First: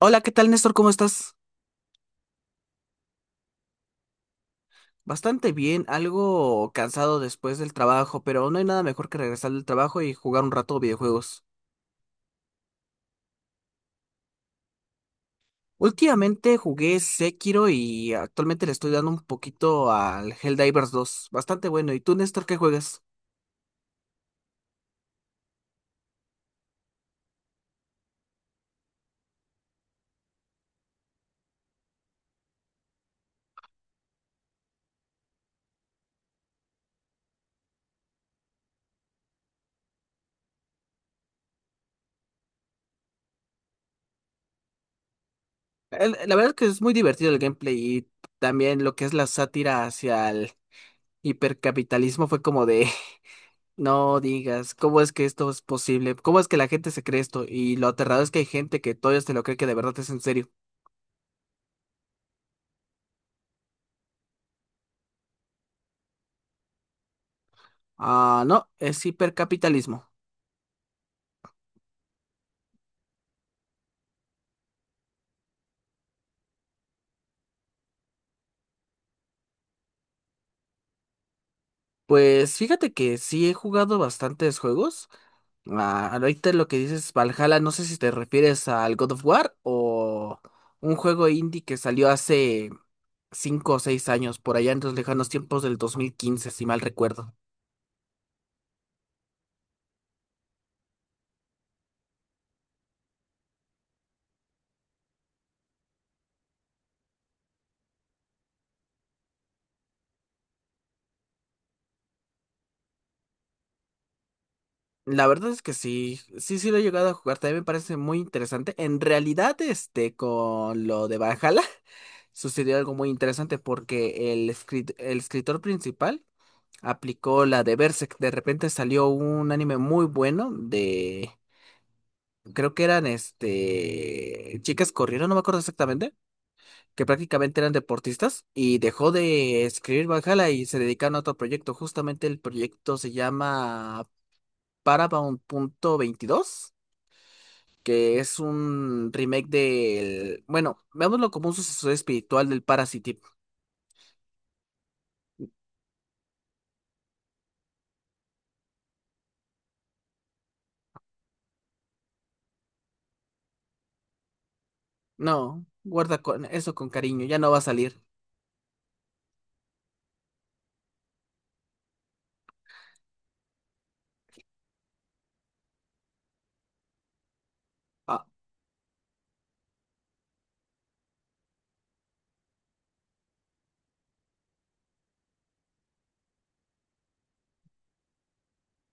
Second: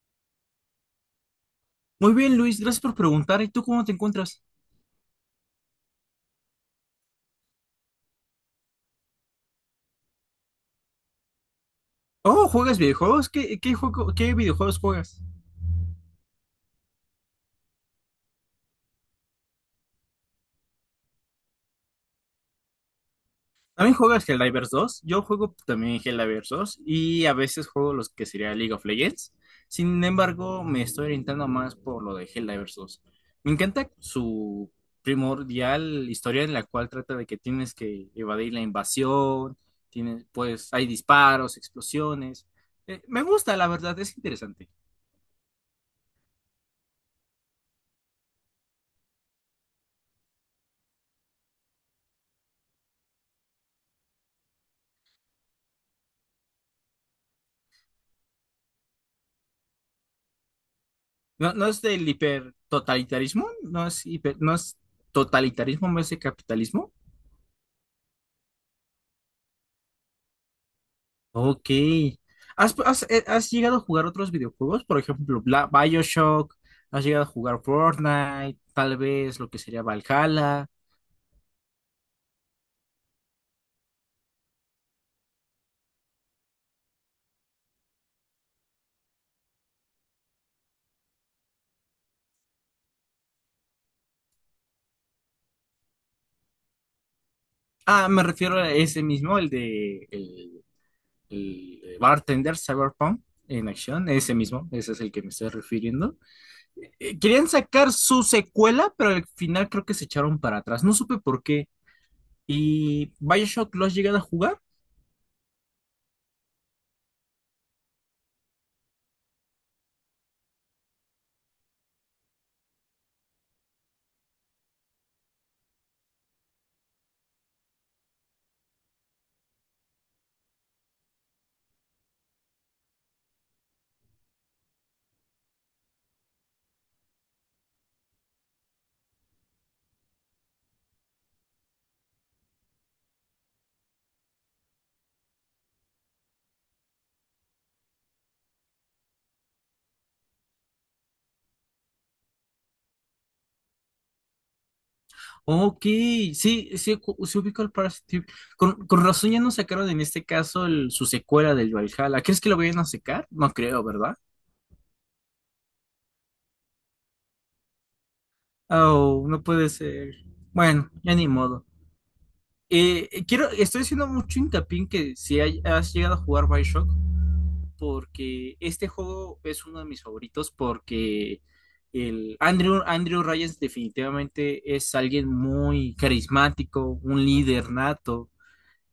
Hola, ¿qué tal, Néstor? ¿Cómo estás? Muy bien, Luis, gracias por preguntar. ¿Y tú cómo te encuentras? Bastante bien, algo cansado después del trabajo, pero no hay nada mejor que regresar del trabajo y jugar un rato videojuegos. Oh, ¿juegas videojuegos? ¿Qué qué videojuegos juegas? Últimamente jugué Sekiro y actualmente le estoy dando un poquito al Helldivers 2, bastante bueno. ¿Y tú, Néstor, qué juegas? ¿También juegas Helldivers 2? Yo juego también Helldivers 2 y a veces juego los que sería League of Legends. Sin embargo, me estoy orientando más por lo de Helldivers 2. Me encanta su primordial historia en la cual trata de que tienes que evadir la invasión, tienes, pues hay disparos, explosiones. Me gusta, la verdad, es interesante. La verdad es que es muy divertido el gameplay y también lo que es la sátira hacia el hipercapitalismo fue como de, no digas, ¿cómo es que esto es posible? ¿Cómo es que la gente se cree esto? Y lo aterrador es que hay gente que todavía se lo cree, que de verdad es en serio. No, no es del hipertotalitarismo, no es hiper, no es totalitarismo, no es de capitalismo. Ah, no, es hipercapitalismo. Ok. ¿ Has llegado a jugar otros videojuegos? Por ejemplo, BioShock, has llegado a jugar Fortnite, tal vez lo que sería Valhalla. Pues fíjate que sí he jugado bastantes juegos. Ah, ahorita lo que dices Valhalla, no sé si te refieres al God of War o un juego indie que salió hace cinco o seis años, por allá en los lejanos tiempos del 2015, si mal recuerdo. Ah, me refiero a ese mismo, el de el Bartender Cyberpunk en acción, ese mismo, ese es el que me estoy refiriendo. Querían sacar su secuela, pero al final creo que se echaron para atrás. No supe por qué. ¿Y Bioshock lo has llegado a jugar? La verdad es que sí, sí, sí lo he llegado a jugar, también me parece muy interesante. En realidad, este, con lo de Valhalla, sucedió algo muy interesante porque el, el escritor principal aplicó la de Berserk. De repente salió un anime muy bueno de, creo que eran este, chicas corrieron, no me acuerdo exactamente, que prácticamente eran deportistas y dejó de escribir Valhalla y se dedicaron a otro proyecto. Justamente el proyecto se llama Paramount.22, que es un remake del, bueno, veámoslo como un sucesor espiritual del Parasite. Ok, sí, sí, sí ubico el Parasite. Con razón ya no sacaron en este caso su secuela del Valhalla. ¿Crees que lo vayan a sacar? No creo, ¿verdad? No, guarda con eso con cariño, ya no va a salir. Oh, no puede ser. Bueno, ya ni modo. Estoy haciendo mucho hincapié en que si hay- has llegado a jugar Bioshock, Ah, porque este juego es uno de mis favoritos, porque el Andrew, Andrew Ryan definitivamente es alguien muy carismático, un líder nato.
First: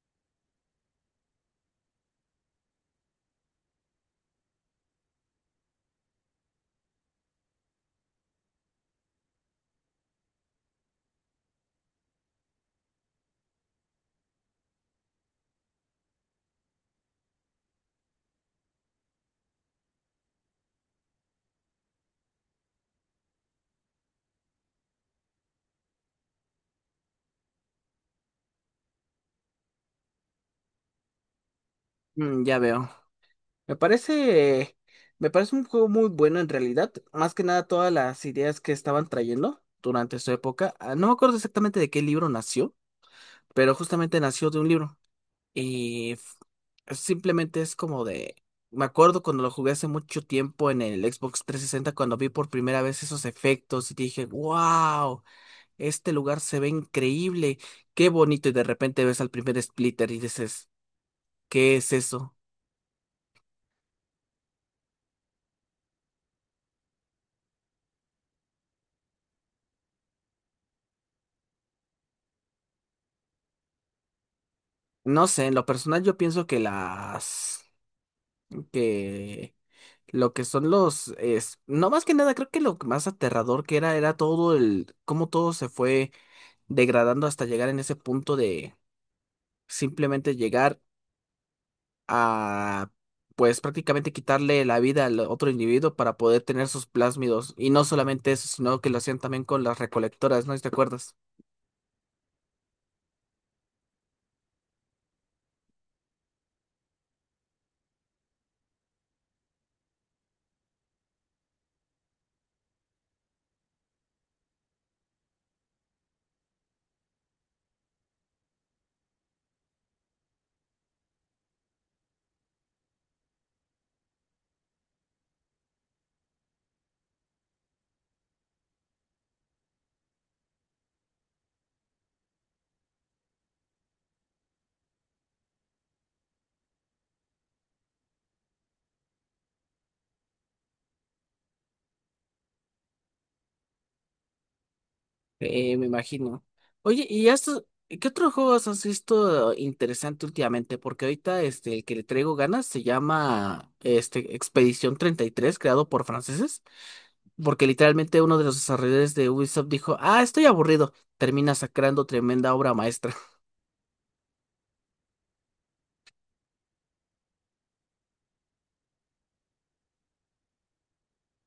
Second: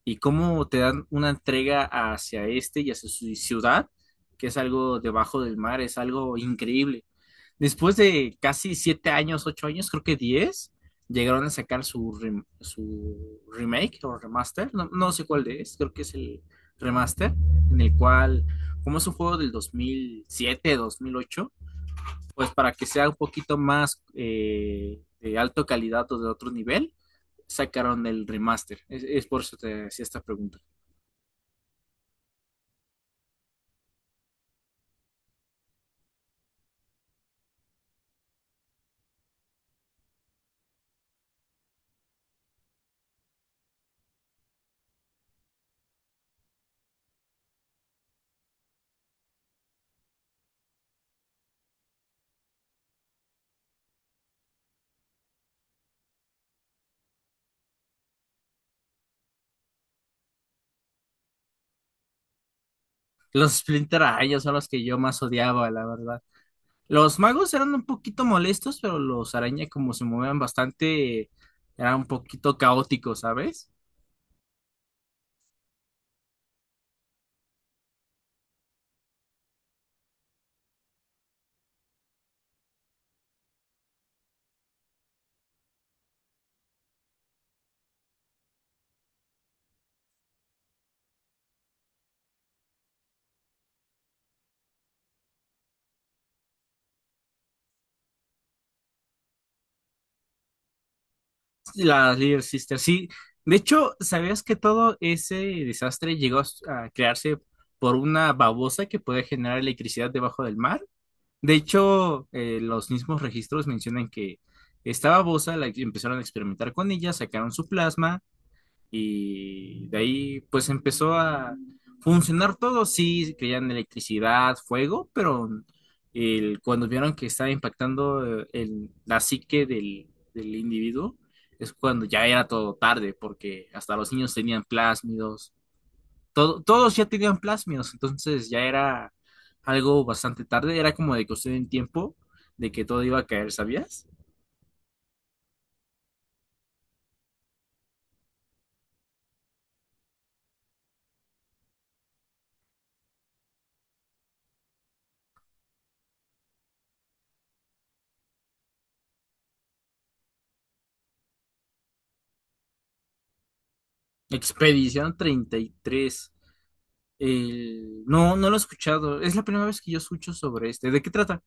Y cómo te dan una entrega hacia este y hacia su ciudad, que es algo debajo del mar, es algo increíble. Después de casi 7 años, 8 años, creo que diez, llegaron a sacar su, su remake o remaster, no, no sé cuál de es, creo que es el remaster, en el cual, como es un juego del 2007 2008, pues para que sea un poquito más de alta calidad o de otro nivel, sacaron el remaster. Es por eso te hacía esta pregunta. mm, ya veo. Me parece, me parece un juego muy bueno en realidad. Más que nada todas las ideas que estaban trayendo durante su época. Ah, no me acuerdo exactamente de qué libro nació, pero justamente nació de un libro. Y f- Simplemente es como de... Me acuerdo cuando lo jugué hace mucho tiempo en el Xbox 360, cuando vi por primera vez esos efectos y dije, wow, este lugar se ve increíble, qué bonito. Y de repente ves al primer Splitter y dices, ¿qué es eso? Los Splinter Araña son los que yo más odiaba, la verdad. Los magos eran un poquito molestos, pero los araña, como se movían bastante, eran un poquito caóticos, ¿sabes? No sé, en lo personal yo pienso que las, que lo que son los es no más que nada, creo que lo más aterrador que era todo el cómo todo se fue degradando hasta llegar en ese punto de simplemente llegar a, pues prácticamente quitarle la vida al otro individuo para poder tener sus plásmidos, y no solamente eso, sino que lo hacían también con las recolectoras, ¿no? ¿Te acuerdas? Las Little Sisters, sí. De hecho, ¿sabías que todo ese desastre llegó a crearse por una babosa que puede generar electricidad debajo del mar? De hecho, los mismos registros mencionan que esta babosa la empezaron a experimentar con ella, sacaron su plasma. Y de ahí pues empezó a funcionar todo, sí, creían electricidad, fuego, pero cuando vieron que estaba impactando la psique del individuo, es cuando ya era todo tarde, porque hasta los niños tenían plásmidos, todos ya tenían plásmidos, entonces ya era algo bastante tarde, era como de cuestión en tiempo de que todo iba a caer, ¿sabías? Me imagino. Oye, ¿y esto, qué otros juegos has visto interesante últimamente? Porque ahorita este, el que le traigo ganas, se llama este, Expedición 33, creado por franceses. Porque literalmente uno de los desarrolladores de Ubisoft dijo, ah, estoy aburrido. Termina sacando tremenda obra maestra. Expedición treinta y tres. No, no lo he escuchado. Es la primera vez que yo escucho sobre este. ¿De qué trata?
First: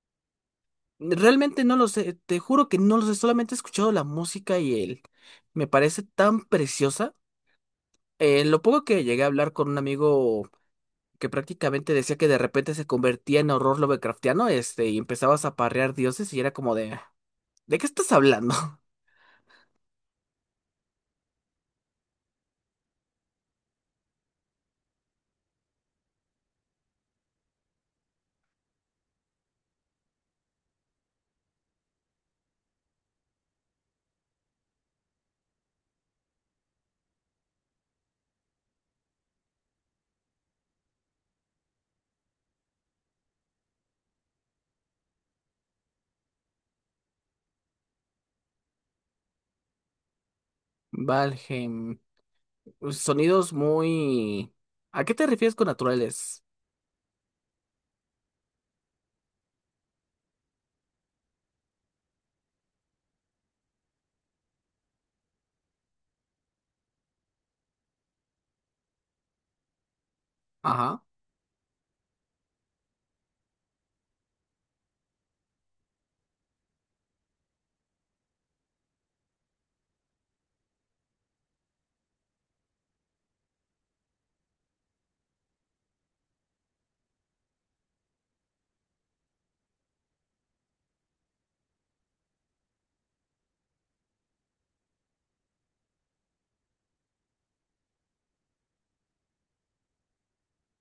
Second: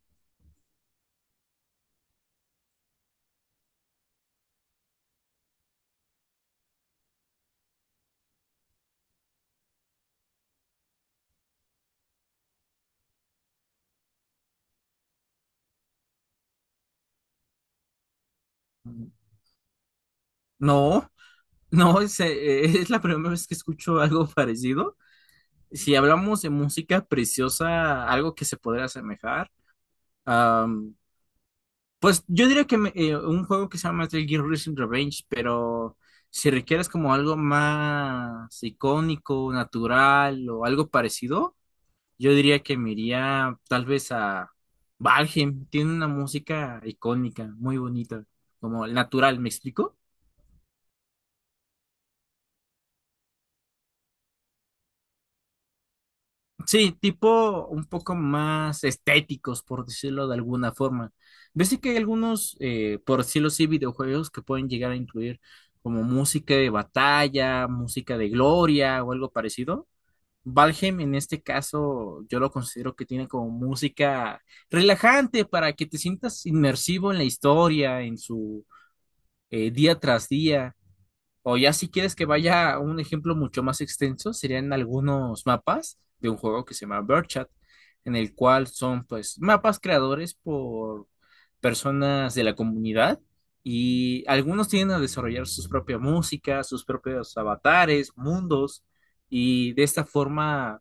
Realmente no lo sé, te juro que no lo sé, solamente he escuchado la música y él me parece tan preciosa. Lo poco que llegué a hablar con un amigo, que prácticamente decía que de repente se convertía en horror Lovecraftiano, este, y empezabas a parrear dioses y era como de, "Ah, ¿de qué estás hablando?" Mm, no, no, es la primera vez que escucho algo parecido. Si hablamos de música preciosa, algo que se podría asemejar, um, pues yo diría que un juego que se llama Metal Gear Rising Revenge, pero si requieres como algo más icónico, natural o algo parecido, yo diría que me iría tal vez a Valheim. Tiene una música icónica, muy bonita, como el natural, ¿me explico? Valheim, sonidos muy... ¿A qué te refieres con naturales? Sí, tipo un poco más estéticos, por decirlo de alguna forma. Yo sé que hay algunos, por decirlo así, videojuegos que pueden llegar a incluir como música de batalla, música de gloria o algo parecido. Valheim Ajá. en este caso yo lo considero que tiene como música relajante para que te sientas inmersivo en la historia, en su día tras día. O ya si quieres que vaya a un ejemplo mucho más extenso, serían algunos mapas de un juego que se llama Birdchat, en el cual son pues mapas creadores por personas de la comunidad y algunos tienden a desarrollar sus propias músicas, sus propios avatares, mundos y de esta forma,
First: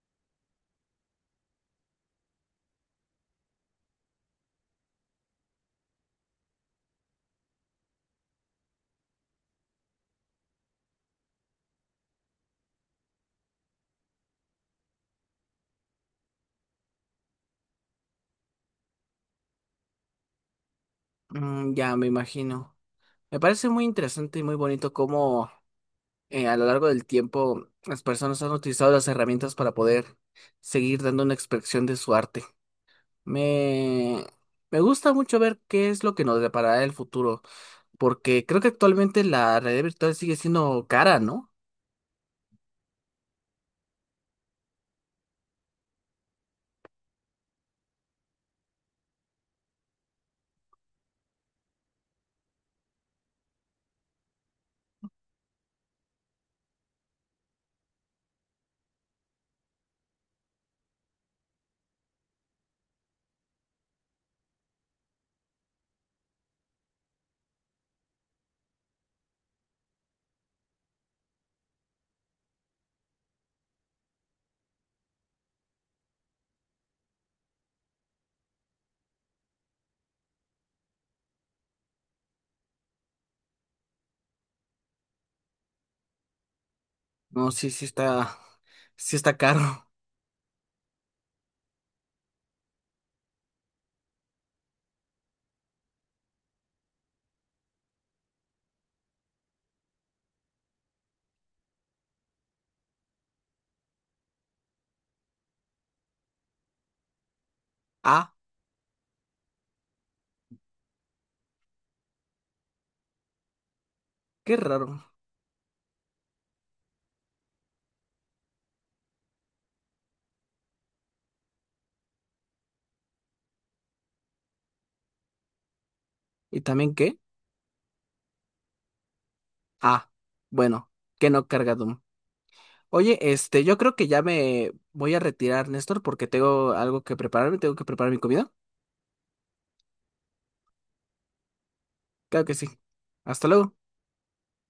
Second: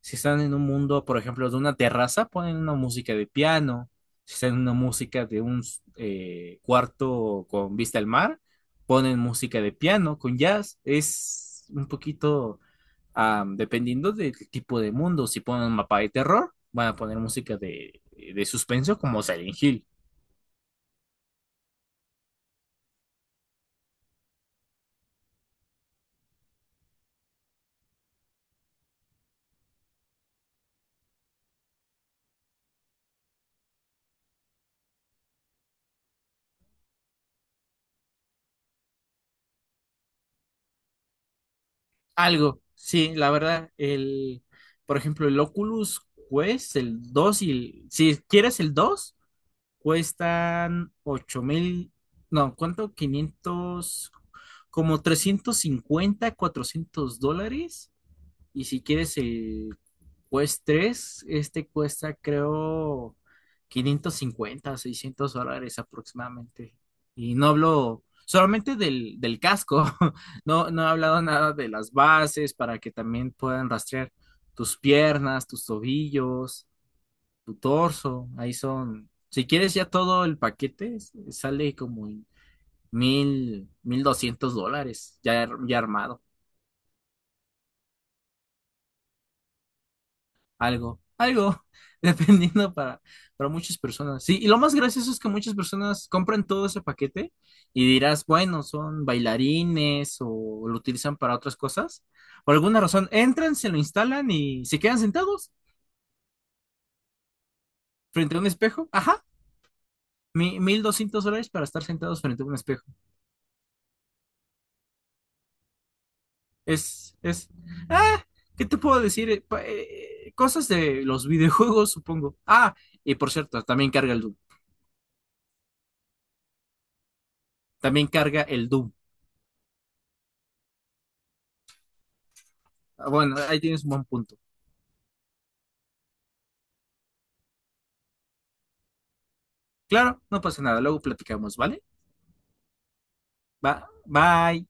si están en un mundo, por ejemplo, de una terraza, ponen una música de piano, si están en una música de un cuarto con vista al mar, ponen música de piano con jazz, es un poquito dependiendo del tipo de mundo, si ponen un mapa de terror, van a poner música de suspenso como Silent Hill. Mm, ya me imagino. Me parece muy interesante y muy bonito cómo, a lo largo del tiempo las personas han utilizado las herramientas para poder seguir dando una expresión de su arte. Me... me gusta mucho ver qué es lo que nos deparará el futuro. Porque creo que actualmente la realidad virtual sigue siendo cara, ¿no? Algo, sí, la verdad, el, por ejemplo, el Oculus Quest, el dos y el, si quieres el 2 cuestan 8.000, no, ¿cuánto? 500, como 350 400 dólares. Y si quieres el, pues 3, este cuesta creo 550, 600 dólares aproximadamente. Y no hablo solamente del casco, no, no he hablado nada de las bases para que también puedan rastrear tus piernas, tus tobillos, tu torso. Ahí son, si quieres ya todo el paquete, sale como en mil, 1.200 dólares ya, ya armado. No, sí, sí está caro. Algo, algo, dependiendo para muchas personas. Sí, y lo más gracioso es que muchas personas compran todo ese paquete y dirás, bueno, son bailarines o lo utilizan para otras cosas. Por alguna razón, entran, se lo instalan y se quedan sentados Ah, frente a un espejo. Ajá, 1.200 dólares para estar sentados frente a un espejo. qué raro. Es, es, ah, ¿Qué te puedo decir? Cosas de los videojuegos, supongo. Ah, y por cierto, también carga el Doom. ¿Y también qué? También carga el Doom. Ah, bueno, que no carga Doom. Ah, Oye, bueno, ahí este, yo tienes un creo buen que ya punto. me voy a retirar, Néstor, porque tengo algo que prepararme, tengo que preparar mi comida. Claro, no pasa nada, luego platicamos, ¿vale? Claro que sí. Hasta Va, luego. bye.